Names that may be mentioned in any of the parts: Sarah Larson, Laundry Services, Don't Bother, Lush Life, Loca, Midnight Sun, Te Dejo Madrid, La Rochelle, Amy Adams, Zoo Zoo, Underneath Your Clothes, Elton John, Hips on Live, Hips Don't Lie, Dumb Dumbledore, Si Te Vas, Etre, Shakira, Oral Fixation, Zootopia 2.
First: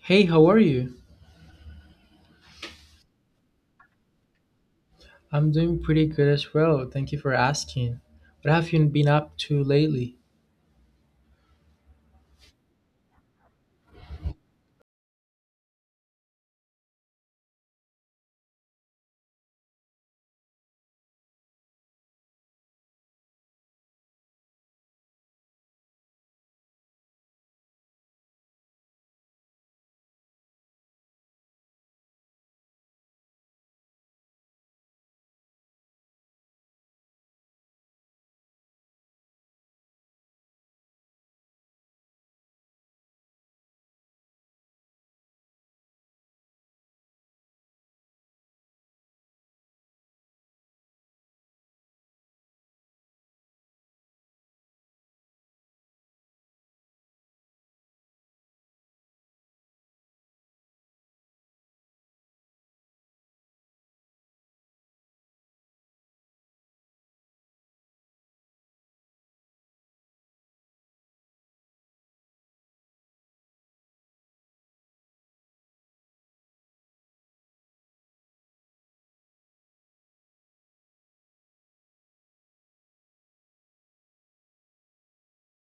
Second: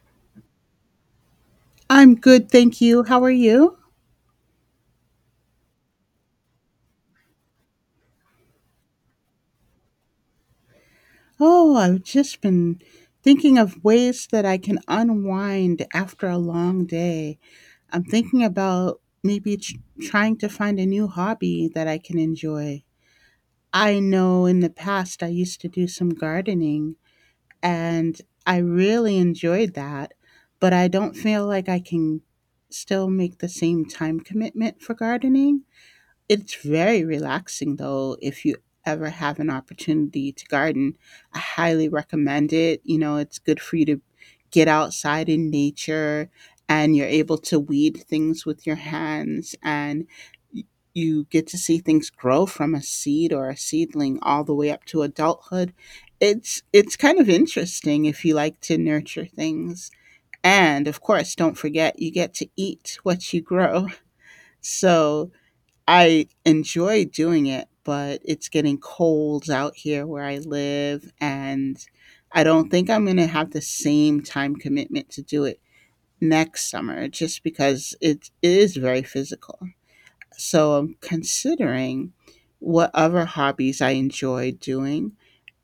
Hey, how are you? I'm good, thank you. How are you? I'm doing pretty good as well. Thank you for asking. What have you been up to lately? Oh, I've just been thinking of ways that I can unwind after a long day. I'm thinking about trying to find a new hobby that I can enjoy. I know in the past I used to do some gardening and I really enjoyed that, but I don't feel like I can still make the same time commitment for gardening. It's very relaxing though if you ever have an opportunity to garden. I highly recommend it. You know, it's good for you to get outside in nature and you're able to weed things with your hands and y- you get to see things grow from a seed or a seedling all the way up to adulthood. It's kind of interesting if you like to nurture things. And of course, don't forget you get to eat what you grow. So, I enjoy doing it, but it's getting cold out here where I live, and I don't think I'm gonna have the same time commitment to do it next summer just because it is very physical. So I'm considering what other hobbies I enjoy doing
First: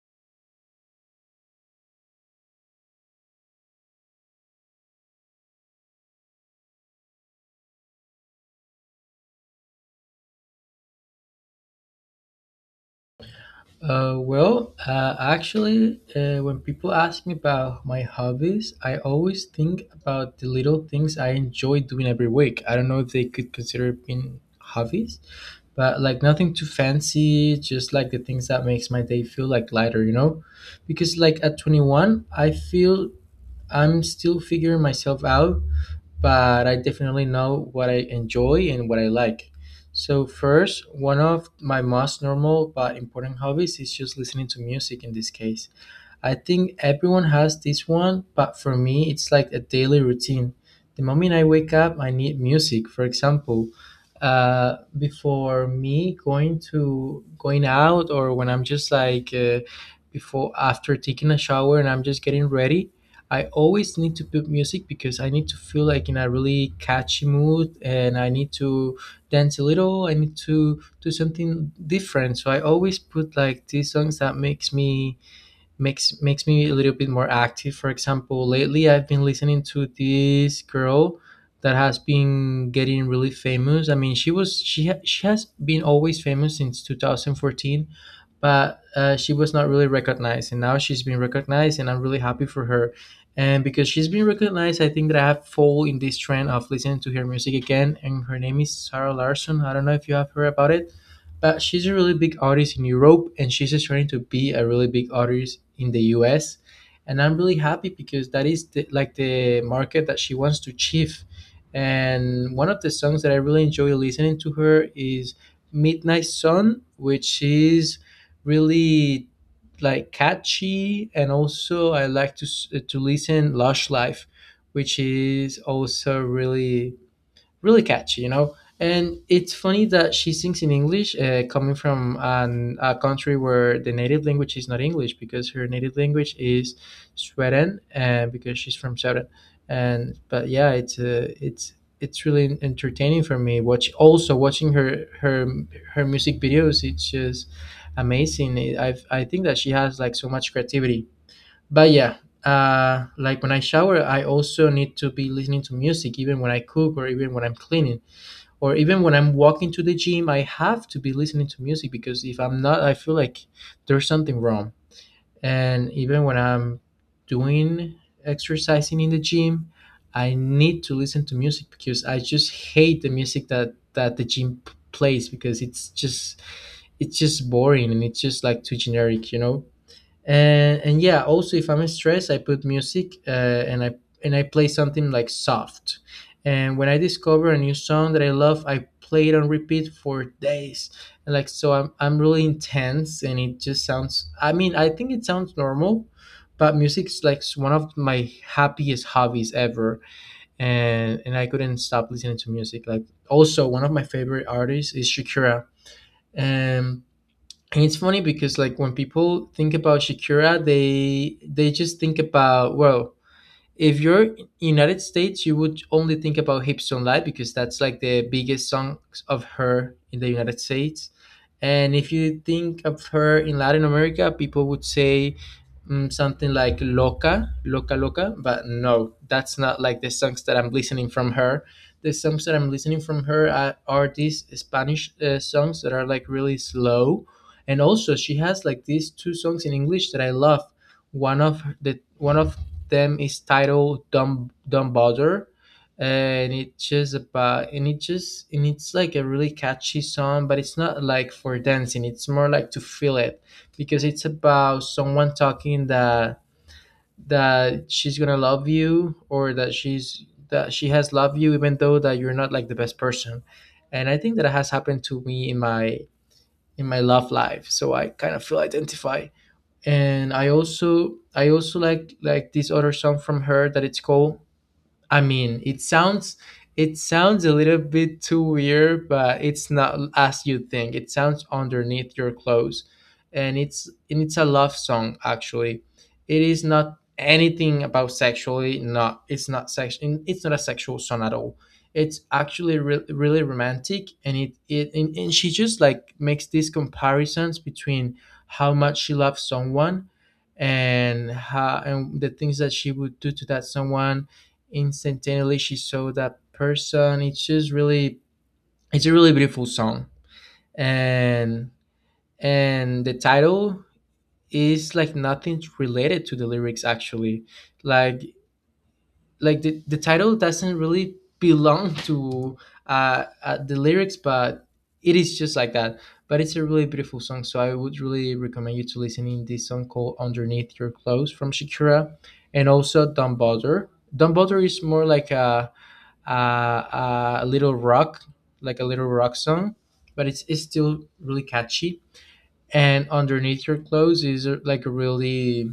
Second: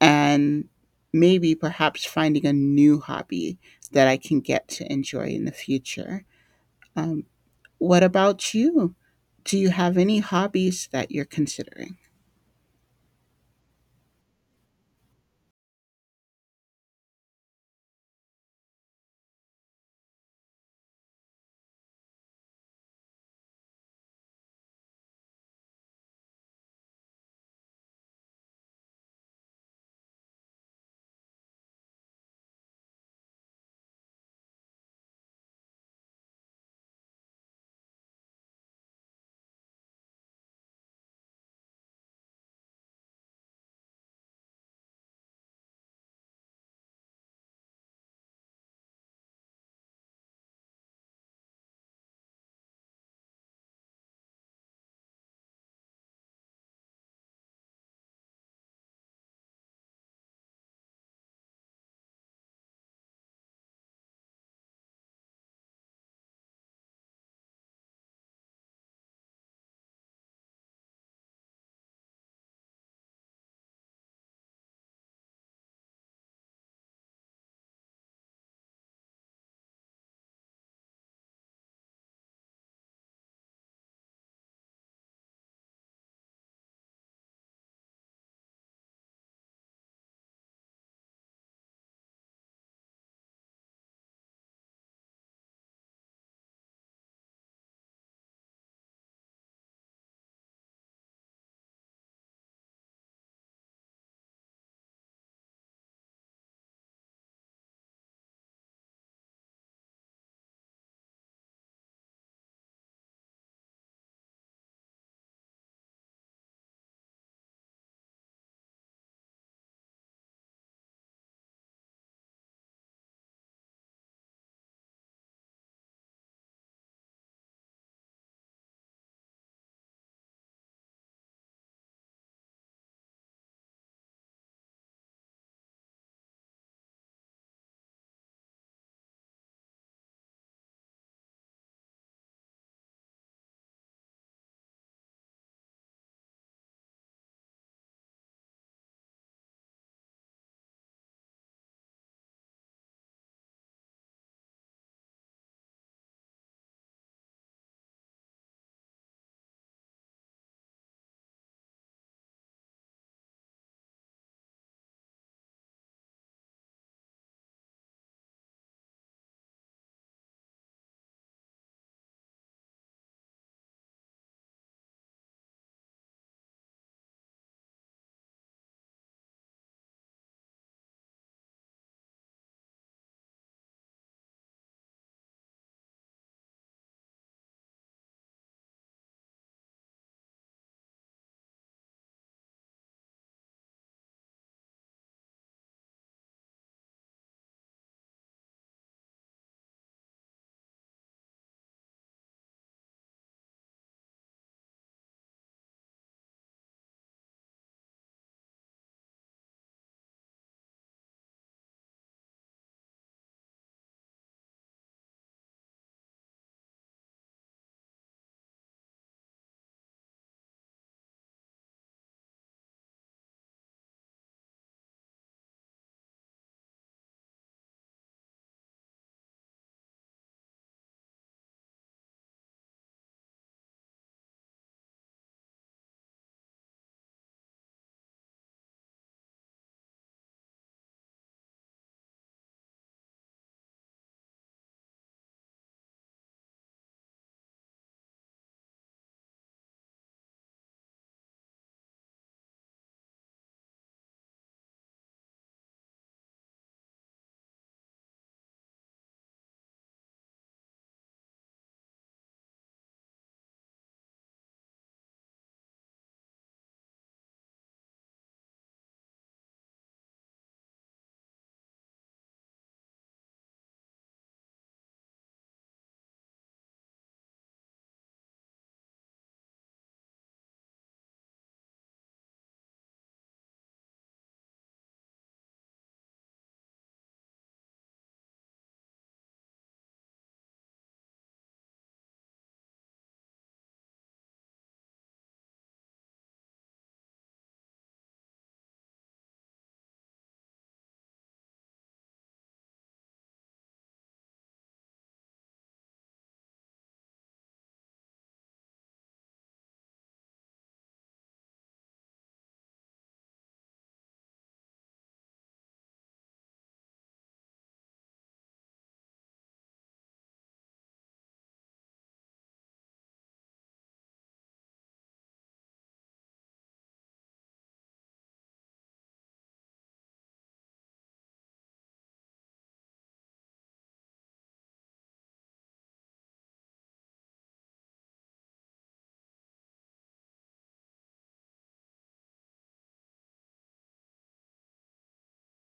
and maybe perhaps finding a new hobby that I can get to enjoy in the future. Um, what about you? Do you have any hobbies that you're considering? When people ask me about my hobbies, I always think about the little things I enjoy doing every week. I don't know if they could consider it being hobbies, but like nothing too fancy, just like the things that makes my day feel like lighter, you know? Because like at 21, I feel I'm still figuring myself out, but I definitely know what I enjoy and what I like. So, first, one of my most normal but important hobbies is just listening to music in this case. I think everyone has this one, but for me, it's like a daily routine. The moment I wake up, I need music. For example, before me going out, or when I'm just like before after taking a shower and I'm just getting ready, I always need to put music because I need to feel like in a really catchy mood, and I need to dance a little. I need to do something different. So I always put like these songs that makes me a little bit more active. For example, lately I've been listening to this girl that has been getting really famous. I mean, she was she ha- she has been always famous since 2014, but she was not really recognized, and now she's been recognized, and I'm really happy for her. And because she's been recognized, I think that I have fall in this trend of listening to her music again. And her name is Sarah Larson. I don't know if you have heard about it, but she's a really big artist in Europe, and she's just trying to be a really big artist in the US. And I'm really happy because that is like the market that she wants to achieve. And one of the songs that I really enjoy listening to her is Midnight Sun, which is really like catchy, and also I like to to listen Lush Life, which is also really really catchy, you know. And it's funny that she sings in English, coming from a country where the native language is not English, because her native language is Sweden, and because she's from Sweden. And but yeah, it's it's really entertaining for me. Watching her her music videos. It's just amazing. I think that she has like so much creativity. But yeah, like when I shower, I also need to be listening to music, even when I cook or even when I'm cleaning or even when I'm walking to the gym. I have to be listening to music because if I'm not, I feel like there's something wrong. And even when I'm doing exercising in the gym, I need to listen to music because I just hate the music that the gym plays because it's just boring and it's just like too generic, you know, and yeah, also if I'm stressed I put music, and I play something like soft, and when I discover a new song that I love I play it on repeat for days. And like so I'm really intense and it just sounds, I mean I think it sounds normal, but music's like one of my happiest hobbies ever, and I couldn't stop listening to music. Like also one of my favorite artists is Shakira, and and it's funny because like when people think about Shakira, they just think about, well, if you're in United States, you would only think about "Hips Don't Lie" because that's like the biggest song of her in the United States. And if you think of her in Latin America, people would say something like "Loca," "Loca Loca," but no, that's not like the songs that I'm listening from her. The songs that I'm listening from her are these Spanish songs that are like really slow, and also she has like these two songs in English that I love. One of them is titled Dumb Dumbledore, and it's just about and it just and it's like a really catchy song, but it's not like for dancing. It's more like to feel it because it's about someone talking that she's gonna love you, or that she has loved you even though that you're not like the best person. And I think that has happened to me in my love life, so I kind of feel identified. And I also like this other song from her that it's called, I mean, it sounds a little bit too weird, but it's not as you think. It sounds underneath your clothes, and it's a love song actually. It is not anything about sexually. Not it's not sex. It's not a sexual song at all. It's actually really romantic, and and she just like makes these comparisons between how much she loves someone, and how and the things that she would do to that someone. Instantaneously, she saw that person. It's just really, it's a really beautiful song, and and the title is like nothing related to the lyrics actually. Like like the title doesn't really belong to the lyrics, but it is just like that. But it's a really beautiful song, so I would really recommend you to listening this song called "Underneath Your Clothes" from Shakira, and also "Don't Bother." "Don't Bother" is more like a little rock, like a little rock song, but it's still really catchy. And underneath your clothes is like a really,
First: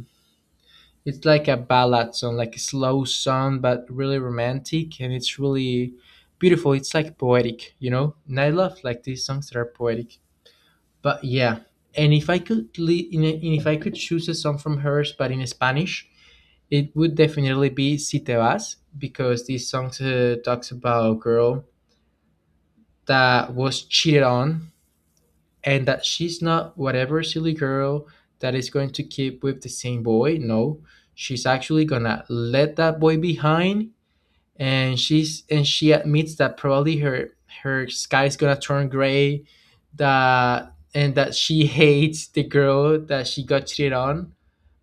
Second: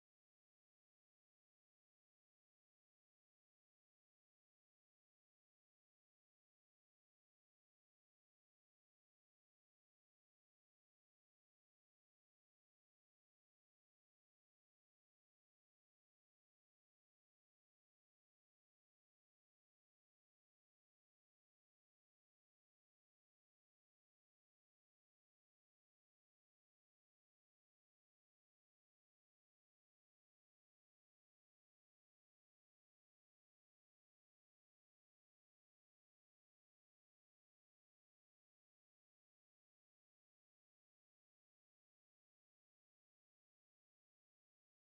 it's like a ballad song, like a slow song, but really romantic. And it's really beautiful. It's like poetic, you know? And I love like these songs that are poetic. But yeah. And if I could, li- in a, and if I could choose a song from hers, but in Spanish, it would definitely be Si Te Vas because this song talks about a girl that was cheated on, and that she's not whatever silly girl that is going to keep with the same boy. No, she's actually gonna let that boy behind, and she's and she admits that probably her sky is gonna turn gray, that she hates the girl that she got cheated on.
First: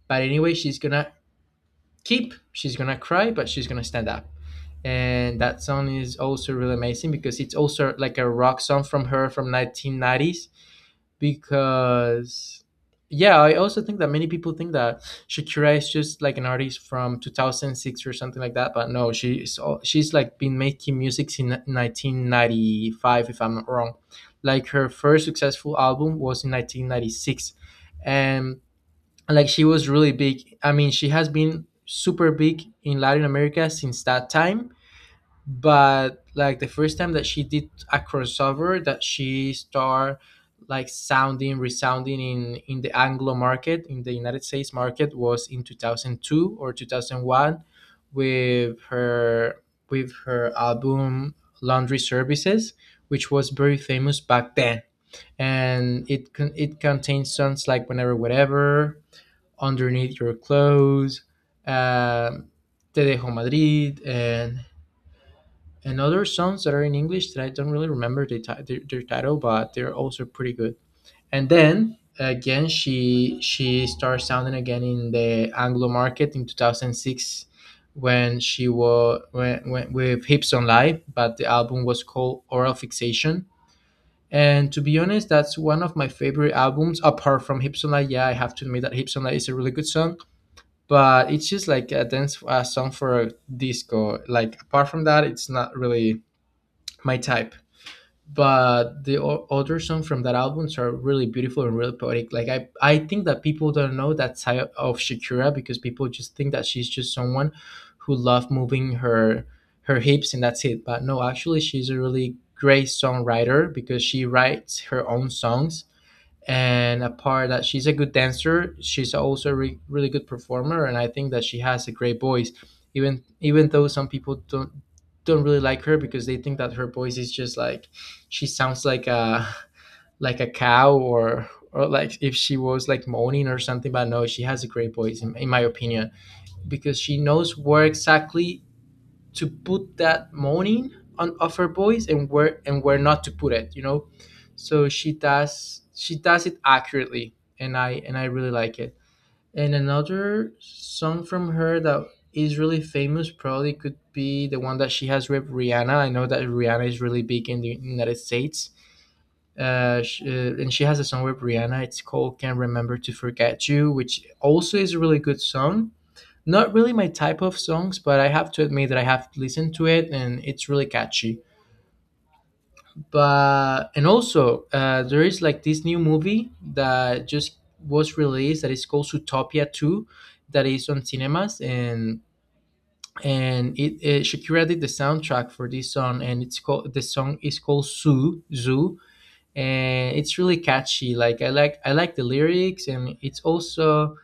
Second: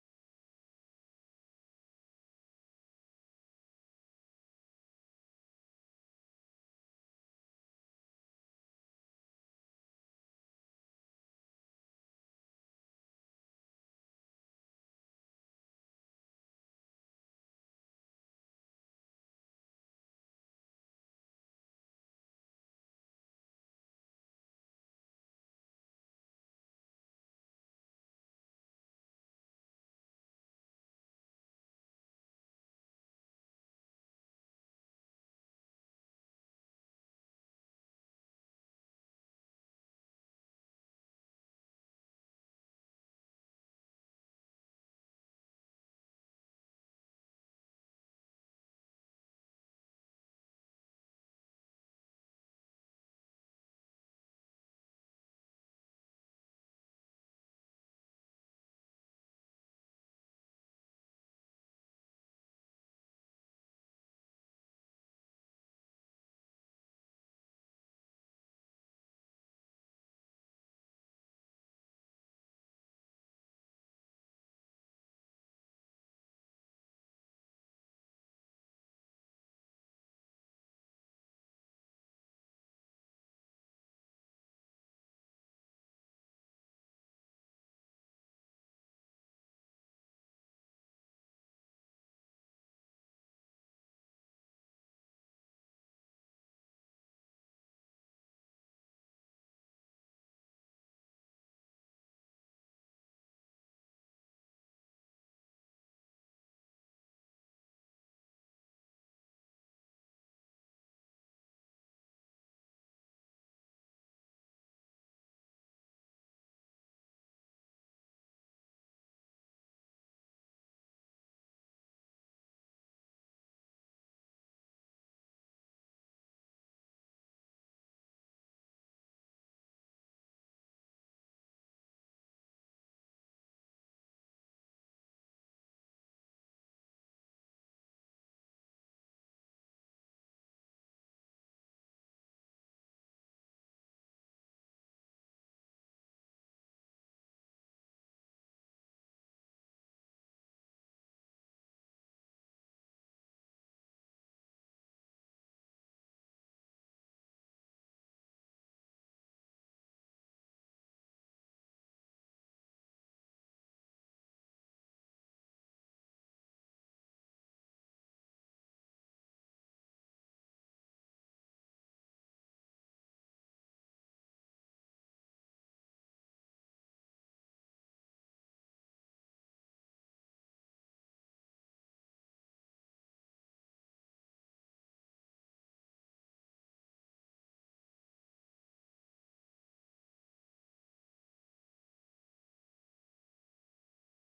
But anyway, she's gonna cry, but she's gonna stand up, and that song is also really amazing because it's also like a rock song from her from 1990s. Because yeah, I also think that many people think that Shakira is just like an artist from 2006 or something like that, but no, she's like been making music since 1995 if I'm not wrong. Like her first successful album was in 1996, and like she was really big. I mean, she has been super big in Latin America since that time, but like the first time that she did a crossover, that she started like sounding resounding in the Anglo market in the United States market, was in 2002 or 2001 with her with her album Laundry Services, which was very famous back then. And it contains songs like Whenever Whatever, Underneath Your Clothes, um, Te Dejo Madrid, and other songs that are in English that I don't really remember their title, but they're also pretty good. And then again, she started sounding again in the Anglo market in 2006, when she was when with Hips on Live, but the album was called Oral Fixation. And to be honest, that's one of my favorite albums apart from Hips on Live. Yeah, I have to admit that Hips on Live is a really good song, but it's just like a dance a song for a disco. Like apart from that, it's not really my type. But the other songs from that albums are really beautiful and really poetic. Like I think that people don't know that side of Shakira because people just think that she's just someone who loves moving her hips and that's it. But no, actually, she's a really great songwriter because she writes her own songs, and apart that she's a good dancer, she's also a really good performer, and I think that she has a great voice, even though some people don't really like her because they think that her voice is just like she sounds like a cow, or like if she was like moaning or something. But no, she has a great voice, in my opinion, because she knows where exactly to put that morning on of her voice, and where not to put it. She does it accurately, and I really like it. And another song from her that is really famous probably could be the one that she has with Rihanna. I know that Rihanna is really big in the United States, sh and she has a song with Rihanna. It's called Can't Remember to Forget You, which also is a really good song. Not really my type of songs, but I have to admit that I have listened to it and it's really catchy. But and also there is like this new movie that just was released that is called Zootopia 2, that is on cinemas. And it, Shakira did the soundtrack for this song, and it's called the song is called Zoo Zoo, and it's really catchy. Like I like the lyrics, and it's also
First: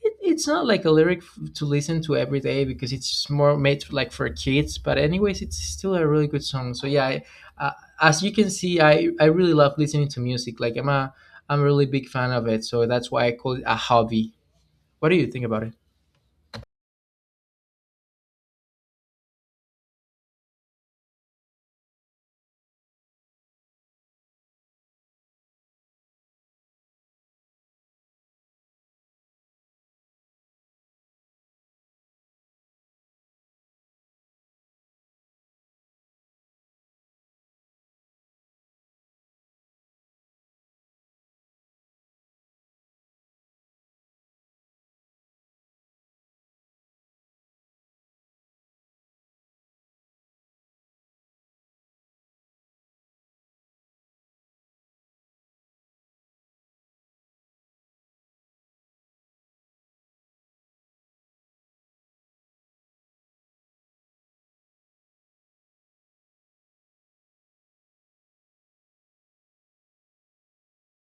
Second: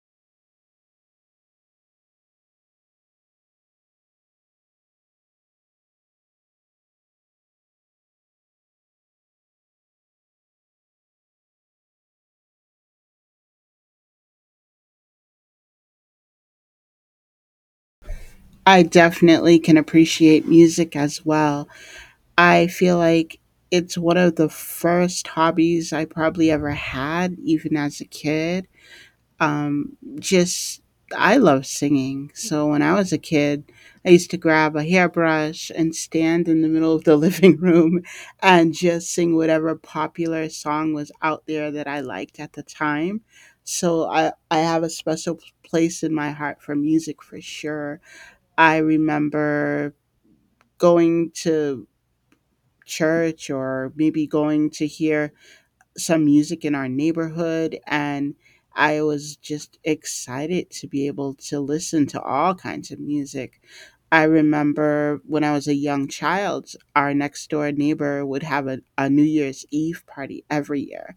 it's not like a lyric to listen to every day because it's more made like for kids, but anyways, it's still a really good song. So yeah, uh, as you can see, I really love listening to music. Like I'm a really big fan of it, so that's why I call it a hobby. What do you think about it? I definitely can appreciate music as well. I feel like it's one of the first hobbies I probably ever had, even as a kid. Just I love singing. So when I was a kid, I used to grab a hairbrush and stand in the middle of the living room and just sing whatever popular song was out there that I liked at the time. So I have a special place in my heart for music for sure. I remember going to church or maybe going to hear some music in our neighborhood, and I was just excited to be able to listen to all kinds of music. I remember when I was a young child, our next door neighbor would have a New Year's Eve party every year,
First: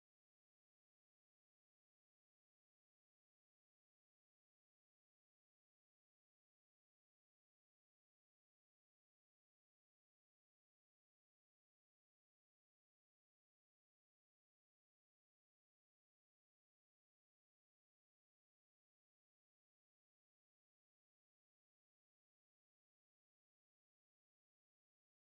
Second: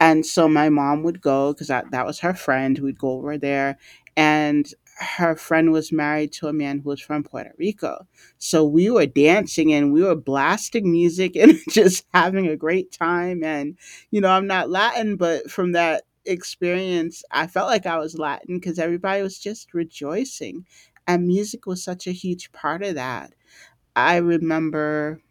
and so my mom would go because that was her friend. We'd go over there. And her friend was married to a man who was from Puerto Rico. So we were dancing and we were blasting music and just having a great time. And, you know, I'm not Latin, but from that experience, I felt like I was Latin because everybody was just rejoicing. And music was such a huge part of that. I remember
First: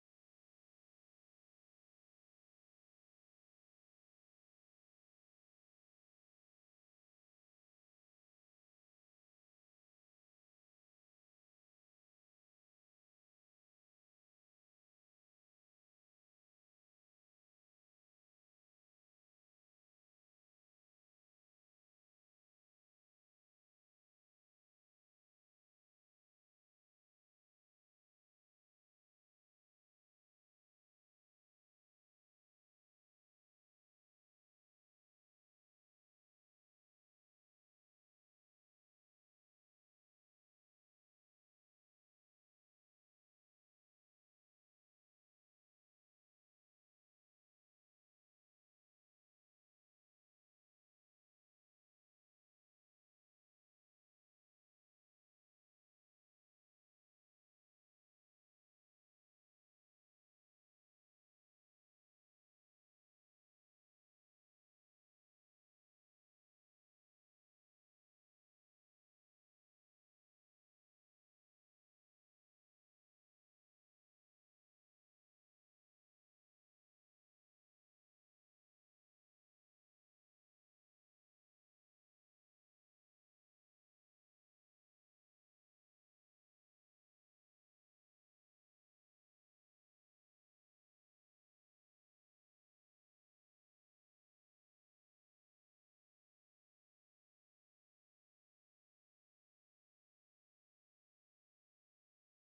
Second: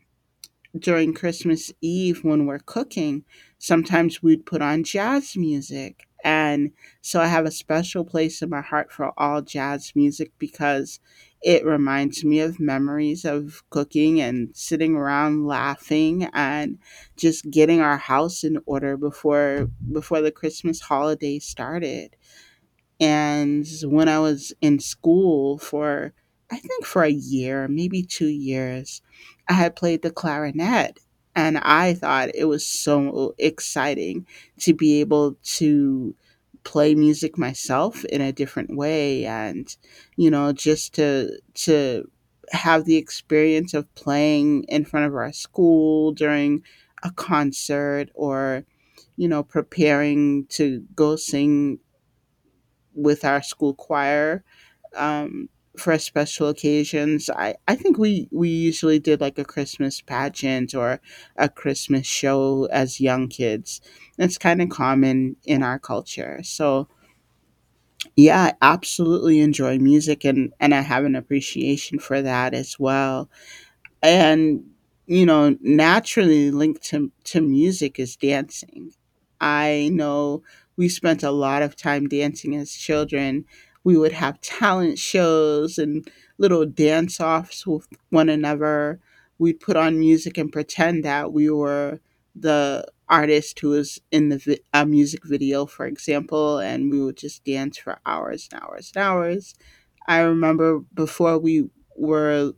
during Christmas Eve when we're cooking, sometimes we'd put on jazz music. And so I have a special place in my heart for all jazz music because it reminds me of memories of cooking and sitting around laughing and just getting our house in order before the Christmas holiday started. And when I was in school for, I think for a year, maybe 2 years, I had played the clarinet. And I thought it was so exciting to be able to play music myself in a different way, and you know, just to have the experience of playing in front of our school during a concert, or you know, preparing to go sing with our school choir, um, for special occasions. I think we usually did like a Christmas pageant or a Christmas show as young kids. That's kind of common in our culture. So, yeah, I absolutely enjoy music, and I have an appreciation for that as well. And you know, naturally linked to music is dancing. I know we spent a lot of time dancing as children. We would have talent shows and little dance offs with one another. We'd put on music and pretend that we were the artist who was in the vi- a music video, for example, and we would just dance for hours and hours and hours. I remember before we were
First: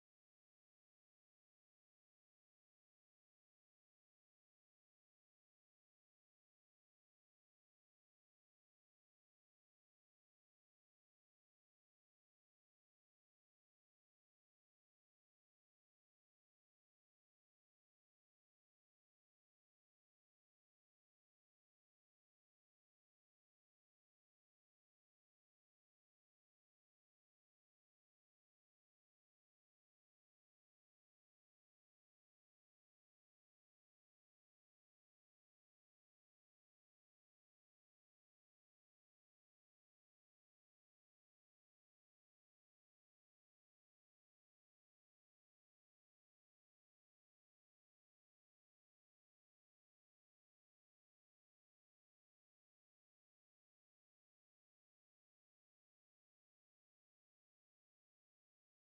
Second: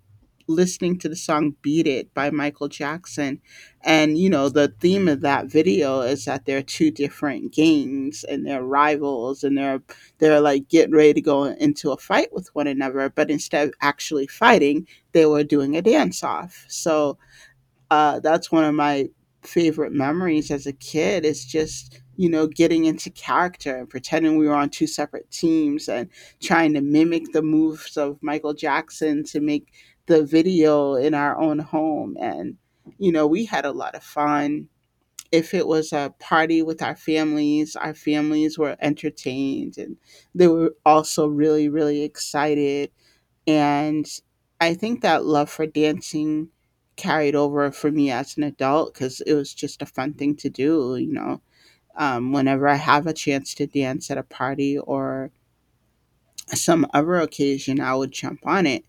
listening to the song Beat It by Michael Jackson. And, you know, the theme of that video is that they're two different gangs and they're rivals, and they're like getting ready to go into a fight with one another. But instead of actually fighting, they were doing a dance off. So, that's one of my favorite memories as a kid is just, you know, getting into character and pretending we were on two separate teams and trying to mimic the moves of Michael Jackson to make the video in our own home. And you know, we had a lot of fun. If it was a party with our families were entertained, and they were also really, really excited. And I think that love for dancing carried over for me as an adult because it was just a fun thing to do, you know. Whenever I have a chance to dance at a party or some other occasion, I would jump on it.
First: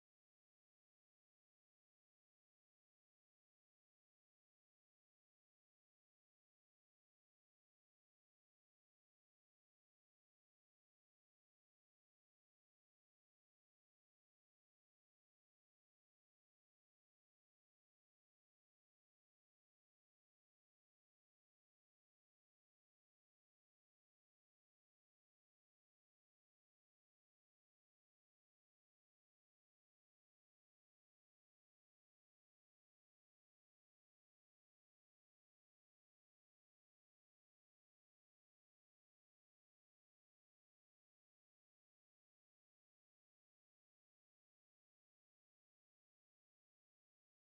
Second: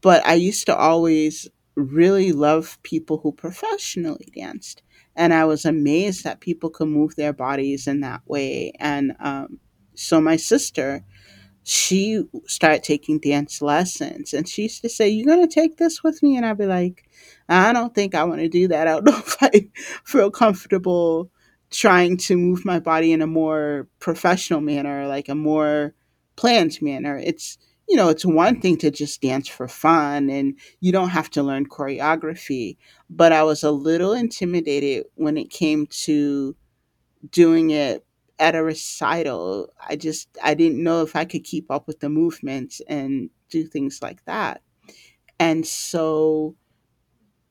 But I used to always really love people who professionally danced. And I was amazed that people could move their bodies in that way. And So my sister, she started taking dance lessons, and she used to say you're going to take this with me, and I'd be like, I don't think I want to do that. I don't know if I feel comfortable trying to move my body in a more professional manner, like a more planned manner. It's, you know, it's one thing to just dance for fun and you don't have to learn choreography, but I was a little intimidated when it came to doing it at a recital. I didn't know if I could keep up with the movement and do things like that. And so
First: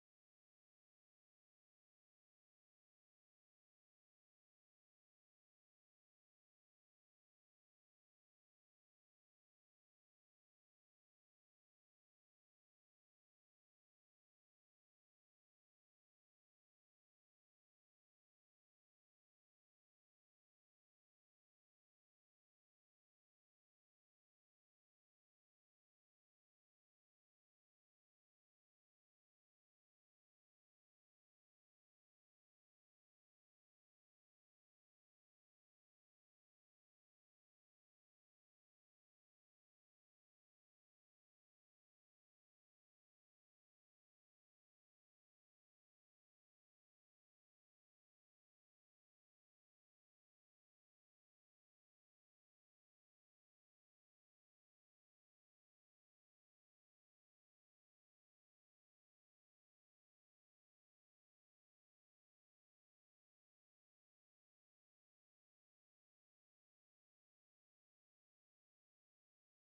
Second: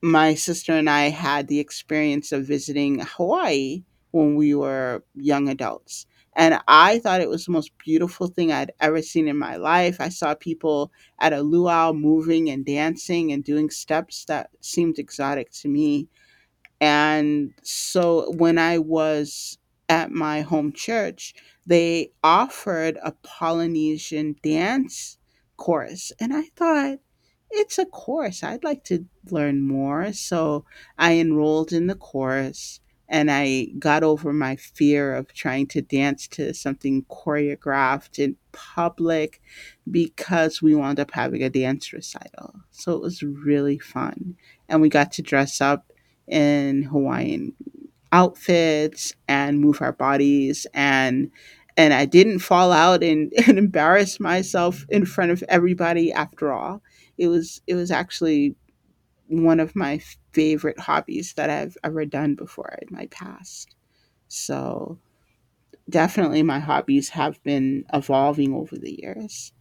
my sister and I had the experience of visiting Hawaii when we were young adults. And I thought it was the most beautiful thing I'd ever seen in my life. I saw people at a luau moving and dancing and doing steps that seemed exotic to me. And so when I was at my home church, they offered a Polynesian dance course. And I thought, it's a course. I'd like to learn more. So I enrolled in the course, and I got over my fear of trying to dance to something choreographed in public because we wound up having a dance recital. So it was really fun. And we got to dress up in Hawaiian outfits and move our bodies, and I didn't fall out, and, and embarrass myself in front of everybody after all. It was actually one of my favorite hobbies that I've ever done before in my past. So definitely my hobbies have been evolving over the years.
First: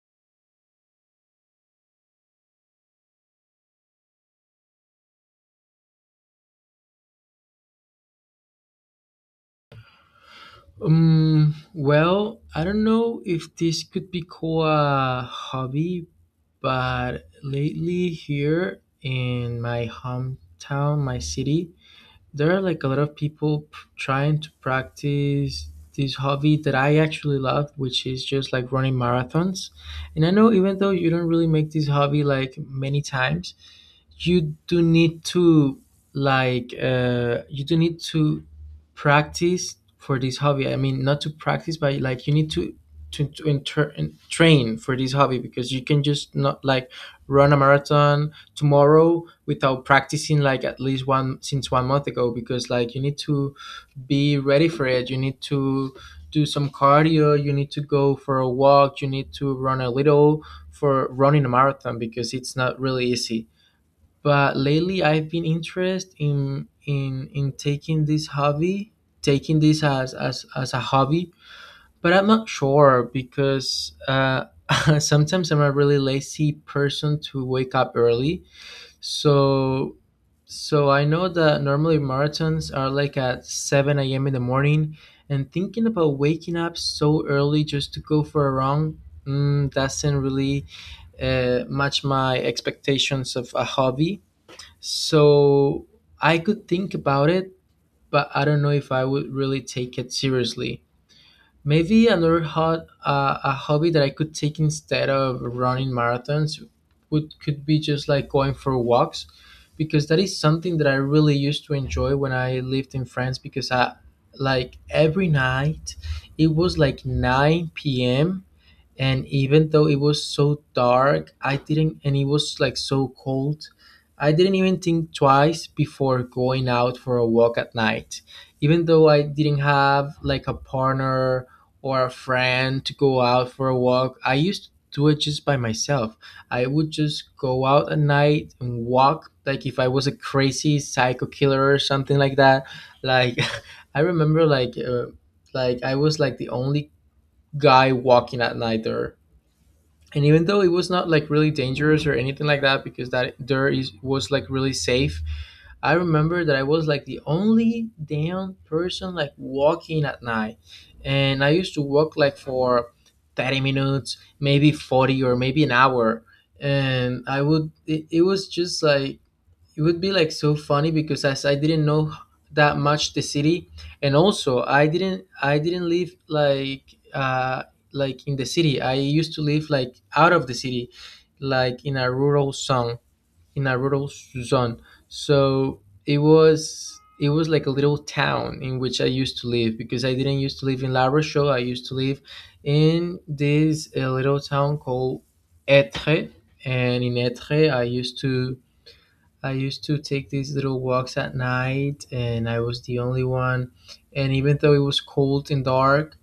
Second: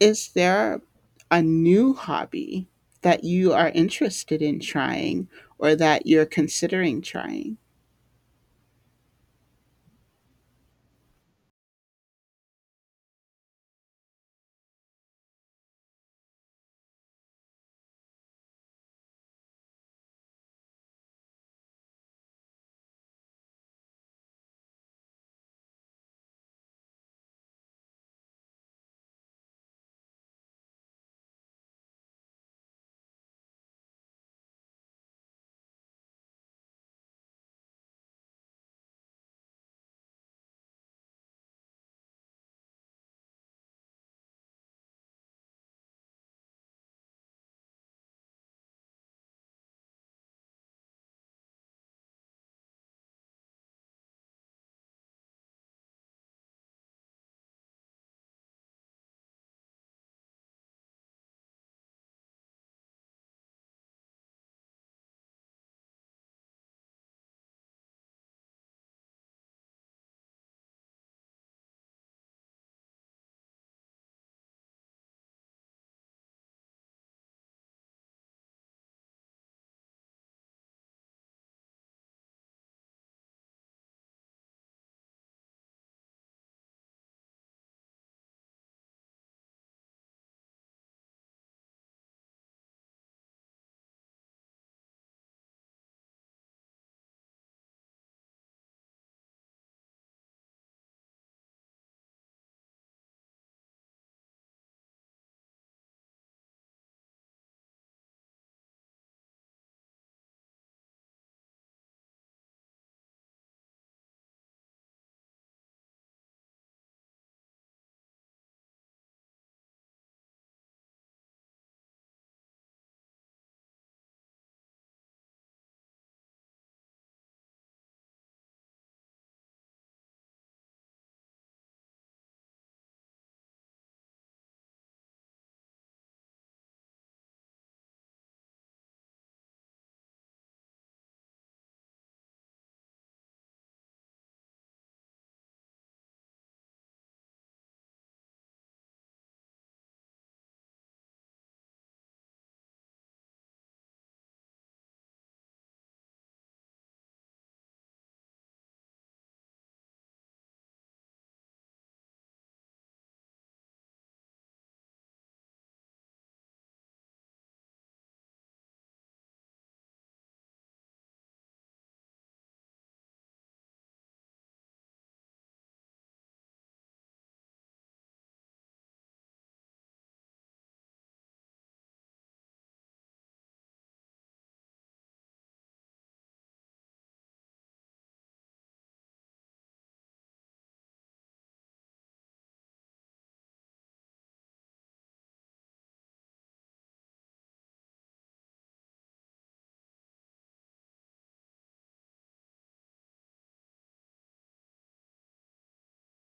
Is there a new hobby that you are interested in trying or that you're considering trying? Um, well, I don't know if this could be called a hobby, but lately here in my hometown, my city, there are like a lot of people trying to practice this hobby that I actually love, which is just like running marathons. And I know, even though you don't really make this hobby like many times, you do need to like you do need to practice for this hobby. I mean, not to practice, but like you need to train for this hobby, because you can just not like run a marathon tomorrow without practicing like at least one since 1 month ago, because like you need to be ready for it. You need to do some cardio, you need to go for a walk, you need to run a little for running a marathon, because it's not really easy. But lately I've been interested in in taking this hobby, taking this as a hobby. But I'm not sure because sometimes I'm a really lazy person to wake up early. So so I know that normally marathons are like at seven a.m. in the morning, and thinking about waking up so early just to go for a run. Doesn't really match my expectations of a hobby. So I could think about it, but I don't know if I would really take it seriously. Maybe another hot a hobby that I could take instead of running marathons would could be just like going for walks, because that is something that I really used to enjoy when I lived in France. Because I like every night, it was like 9 p.m., and even though it was so dark I didn't and it was like so cold, I didn't even think twice before going out for a walk at night. Even though I didn't have like a partner or a friend to go out for a walk, I used to do it just by myself. I would just go out at night and walk like if I was a crazy psycho killer or something like that. Like I remember like I was like the only guy walking at night there. And even though it was not like really dangerous or anything like that, because that there is was like really safe, I remember that I was like the only damn person like walking at night. And I used to walk like for 30 minutes, maybe 40, or maybe an hour. And it was just like it would be like so funny, because as I didn't know that much the city, and also I didn't live uh like in the city. I used to live like out of the city, like in a rural zone, in a rural zone. So it was like a little town in which I used to live, because I didn't used to live in La Rochelle. I used to live in this little town called Etre, and in Etre I used to take these little walks at night, and I was the only one. And even though it was cold and dark,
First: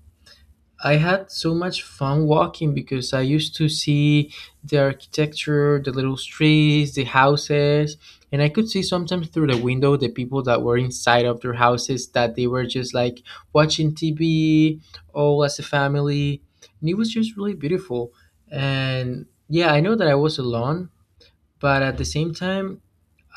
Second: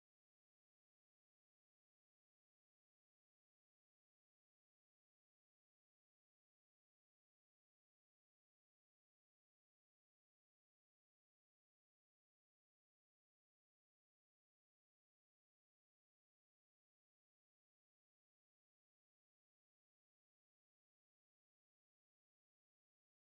I had so much fun walking because I used to see the architecture, the little streets, the houses, and I could see sometimes through the window the people that were inside of their houses, that they were just like watching TV all as a family. And it was just really beautiful. And yeah, I know that I was alone, but at the same time,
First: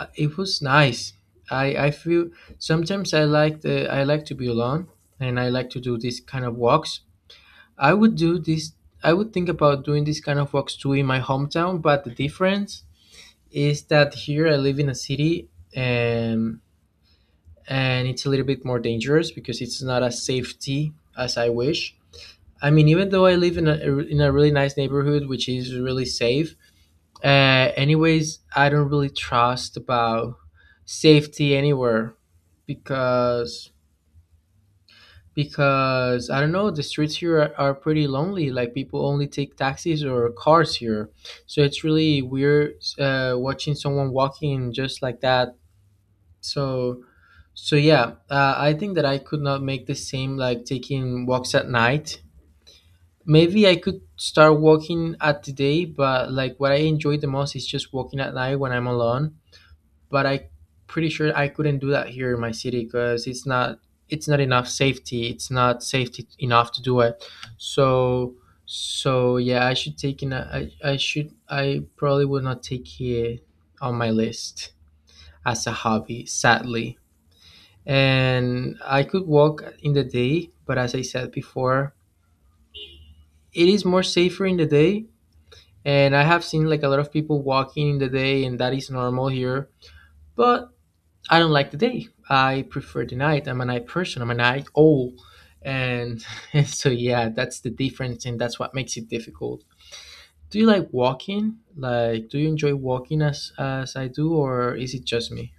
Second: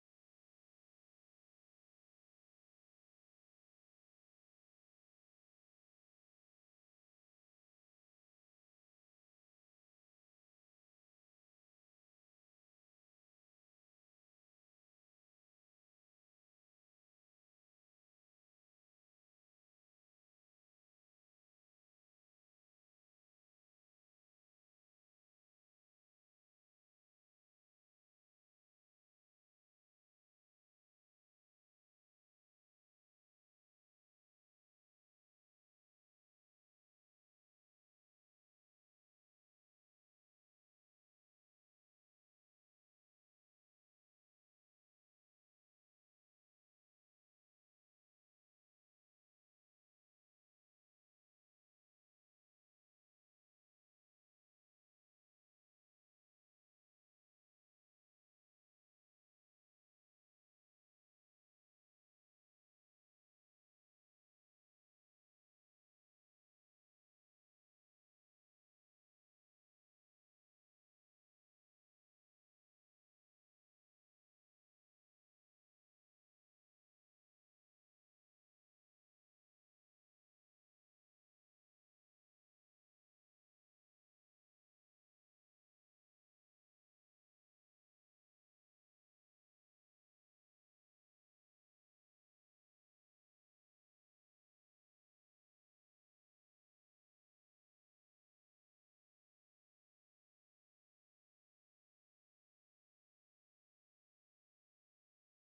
it was nice. I feel sometimes I like the I like to be alone, and I like to do these kind of walks. I would do this I would think about doing these kind of walks too in my hometown, but the difference is that here I live in a city, and and it's a little bit more dangerous because it's not as safety as I wish. I mean, even though I live in a really nice neighborhood, which is really safe, anyways, I don't really trust about safety anywhere, because because I don't know, the streets here are pretty lonely. Like people only take taxis or cars here, so it's really weird watching someone walking just like that. So so yeah, I think that I could not make the same like taking walks at night. Maybe I could start walking at the day, but like what I enjoy the most is just walking at night when I'm alone. But I pretty sure I couldn't do that here in my city because it's not enough safety. It's not safety enough to do it. So so yeah, I should take in. A, I should I probably would not take it on my list as a hobby, sadly. And I could walk in the day, but as I said before, it is more safer in the day. And I have seen like a lot of people walking in the day, and that is normal here. But I don't like the day. I prefer the night. I'm a night person. I'm a night owl. And so, yeah, that's the difference, and that's what makes it difficult. Do you like walking? Like, do you enjoy walking as I do, or is it just me?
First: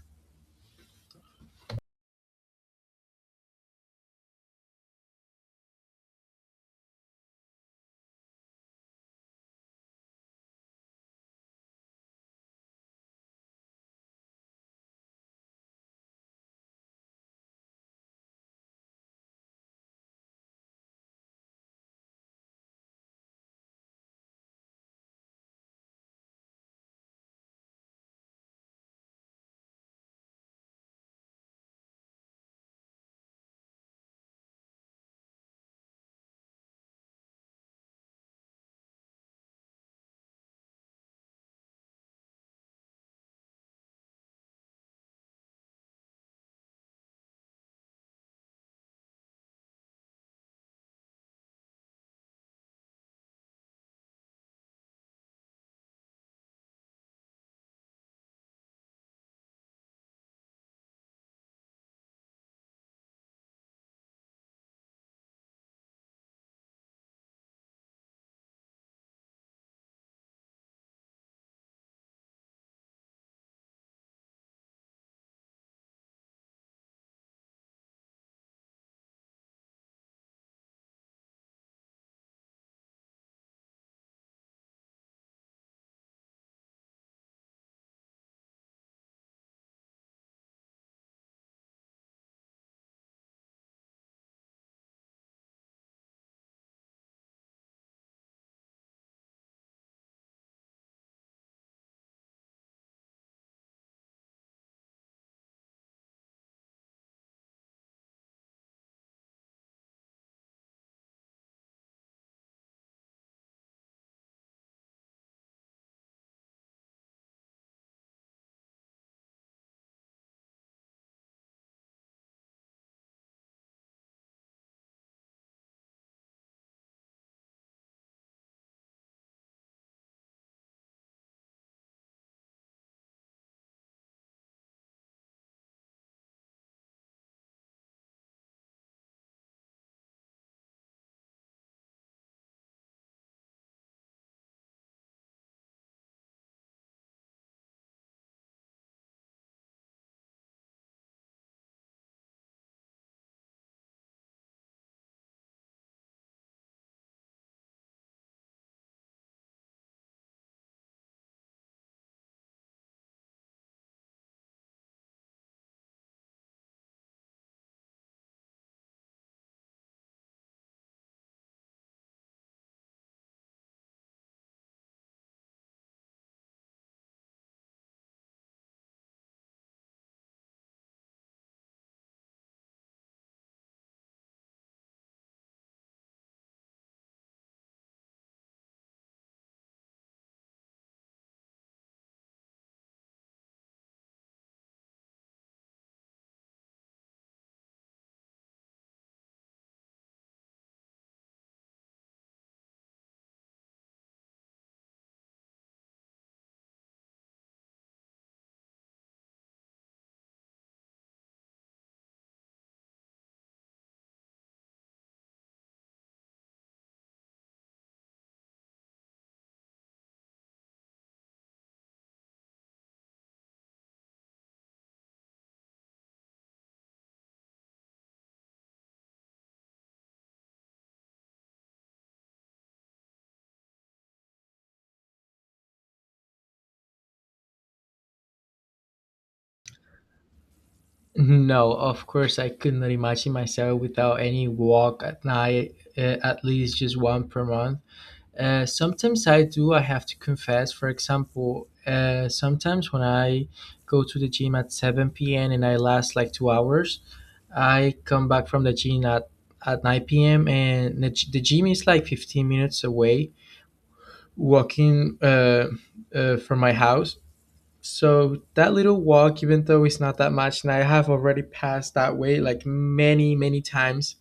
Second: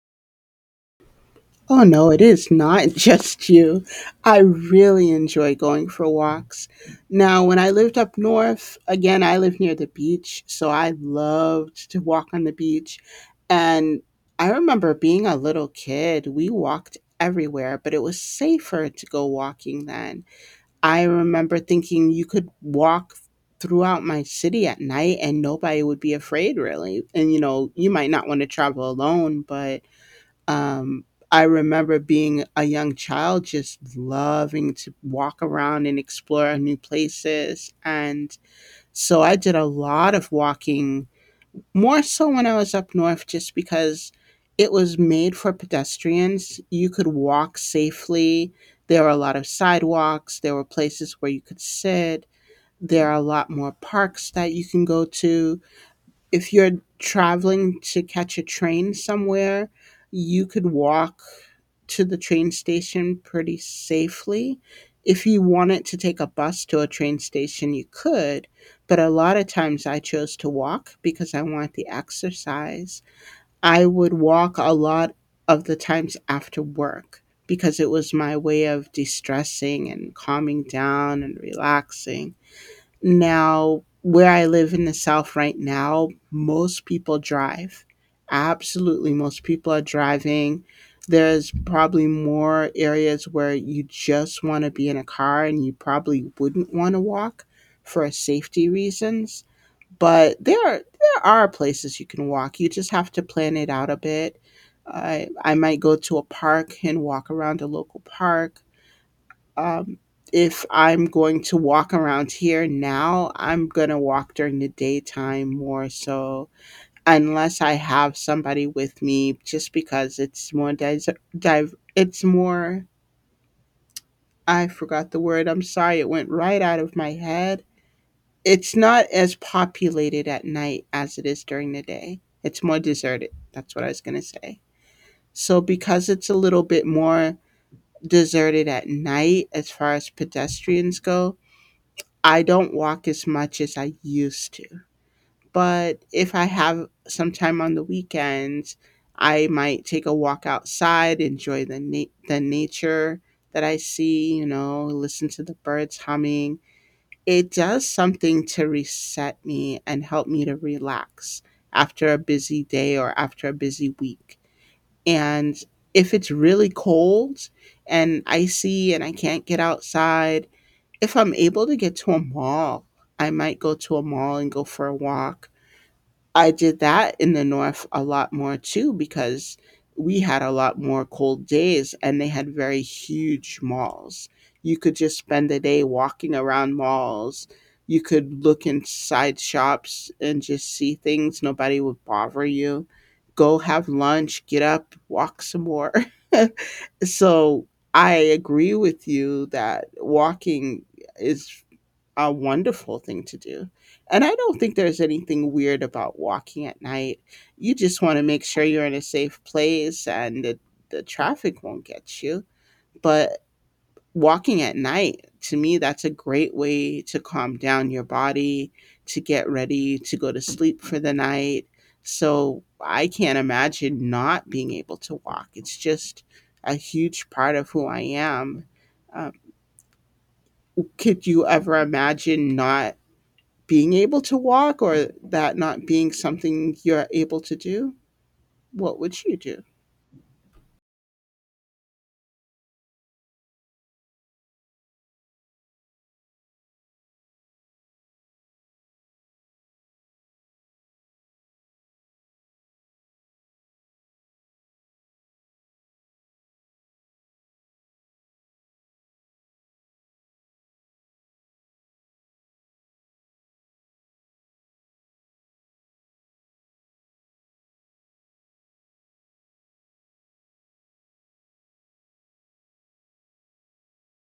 Oh no, it is not just you. I really enjoy going for walks. Now, when I lived up north, again, I live near the beach, so I loved to walk on the beach. And I remember being a little kid, we walked everywhere, but it was safer to go walking then. I remember thinking you could walk throughout my city at night and nobody would be afraid, really. And you know, you might not want to travel alone, but um, I remember being a young child just loving to walk around and explore new places. And so I did a lot of walking, more so when I was up north, just because it was made for pedestrians. You could walk safely. There were a lot of sidewalks, there were places where you could sit, there are a lot more parks that you can go to. If you're traveling to catch a train somewhere, you could walk to the train station pretty safely. If you wanted to take a bus to a train station, you could, but a lot of times I chose to walk because I want the exercise. I would walk a lot of the times after work because it was my way of de stressing and calming down and relaxing. Now, where I live in the South right now, most people drive. Absolutely, most people are driving. There's probably more areas where you just want to be in a car, and you probably wouldn't want to walk for safety reasons. But there are places you can walk. You just have to plan it out a bit. I might go to a park and walk around a local park, um, if I'm going to walk around here now, I'm going to walk during the daytime more so, unless I have somebody with me, just because it's more. I forgot the word. I'm sorry. It went right out of my head. It's not as populated at night as it is during the day. It's more deserted. That's what I was going to say. So, because it's a little bit more deserted at night as far as pedestrians go, I don't walk as much as I used to, but if I have some time on the weekends, I might take a walk outside, enjoy the nature that I see, you know, listen to the birds humming. It does something to reset me and help me to relax after a busy day or after a busy week. And if it's really cold and icy and I can't get outside, if I'm able to get to a mall, I might go to a mall and go for a walk. I did that in the north a lot more too because we had a lot more cold days and they had very huge malls. You could just spend the day walking around malls. You could look inside shops and just see things. Nobody would bother you. Go have lunch, get up, walk some more. So I agree with you that walking is a wonderful thing to do. And I don't think there's anything weird about walking at night. You just want to make sure you're in a safe place and the traffic won't get you. But walking at night, to me, that's a great way to calm down your body, to get ready to go to sleep for the night. So I can't imagine not being able to walk. It's just a huge part of who I am. Um, could you ever imagine not being able to walk, or that not being something you're able to do? What would you do? No, of course, I could not imagine myself without any walk at night, at least just one per month. Sometimes I do, I have to confess. For example, sometimes when I go to the gym at 7 p.m. and I last like 2 hours, I come back from the at 9 p.m. and the gym is like 15 minutes away, walking from my house. So that little walk, even though it's not that much, and I have already passed that way like many, many times,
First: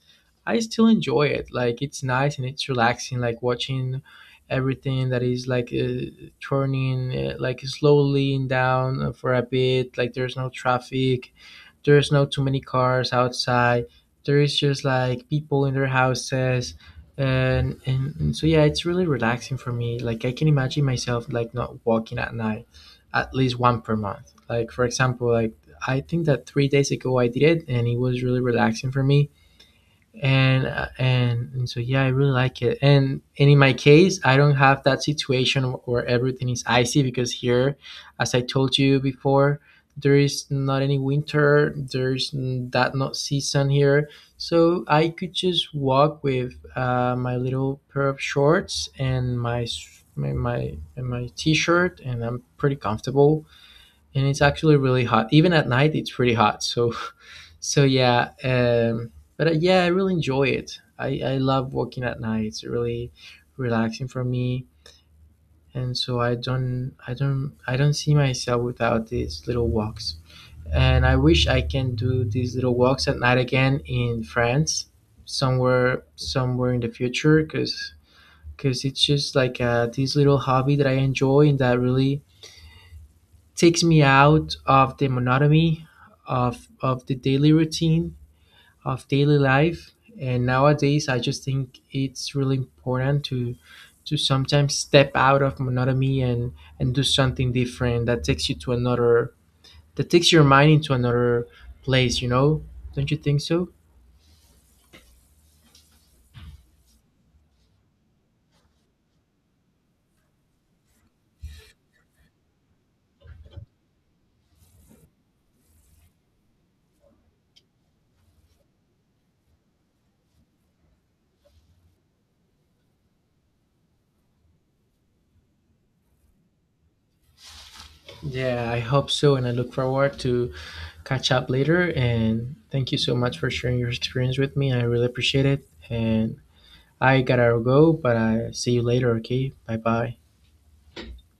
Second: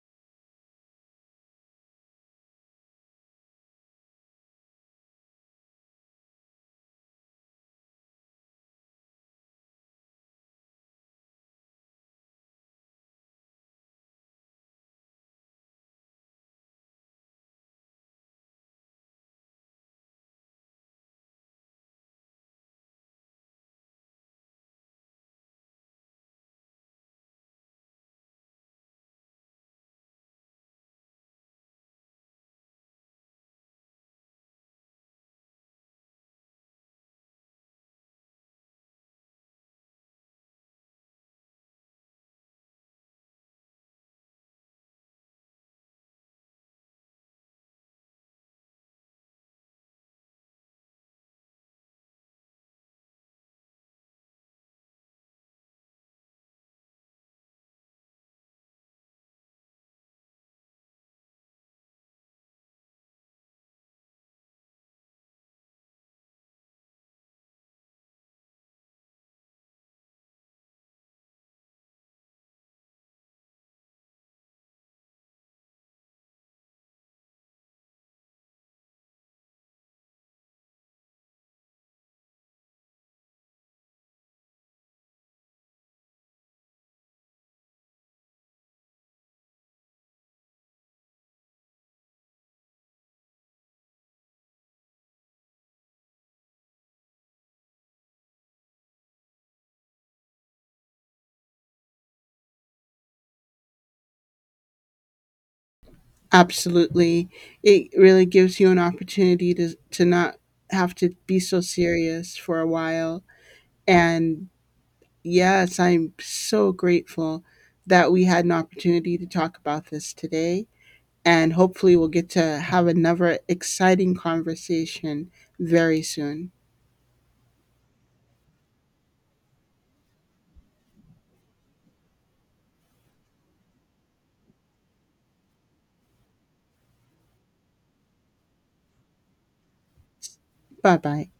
I still enjoy it. Like it's nice and it's relaxing, like watching everything that is like turning like slowly down for a bit. Like there's no traffic, there's not too many cars outside. There is just like people in their houses, and so yeah, it's really relaxing for me. Like I can imagine myself like not walking at night, at least one per month. Like for example, like I think that 3 days ago I did it, and it was really relaxing for me, and and so yeah, I really like it. And in my case I don't have that situation where everything is icy, because here, as I told you before, there is not any winter. There's that not season here, so I could just walk with my little pair of shorts and my and my t-shirt, and I'm pretty comfortable. And it's actually really hot. Even at night, it's pretty hot. So so yeah. But yeah, I really enjoy it. I love walking at night. It's really relaxing for me, and so I don't see myself without these little walks. And I wish I can do these little walks at night again in France, somewhere in the future, because it's just like this little hobby that I enjoy and that really takes me out of the monotony of the daily routine of daily life. And nowadays, I just think it's really important to sometimes step out of monotony and do something different that takes you to another that takes your mind into another place. You know, don't you think so? Absolutely. It really gives you an opportunity to not have to be so serious for a while. And yes, I'm so grateful that we had an opportunity to talk about this today. And hopefully, we'll get to have another exciting conversation very soon. Yeah, I hope so, and I look forward to catch up later. And thank you so much for sharing your experience with me. I really appreciate it. And I gotta go, but I see you later, okay? Bye bye. Bye bye.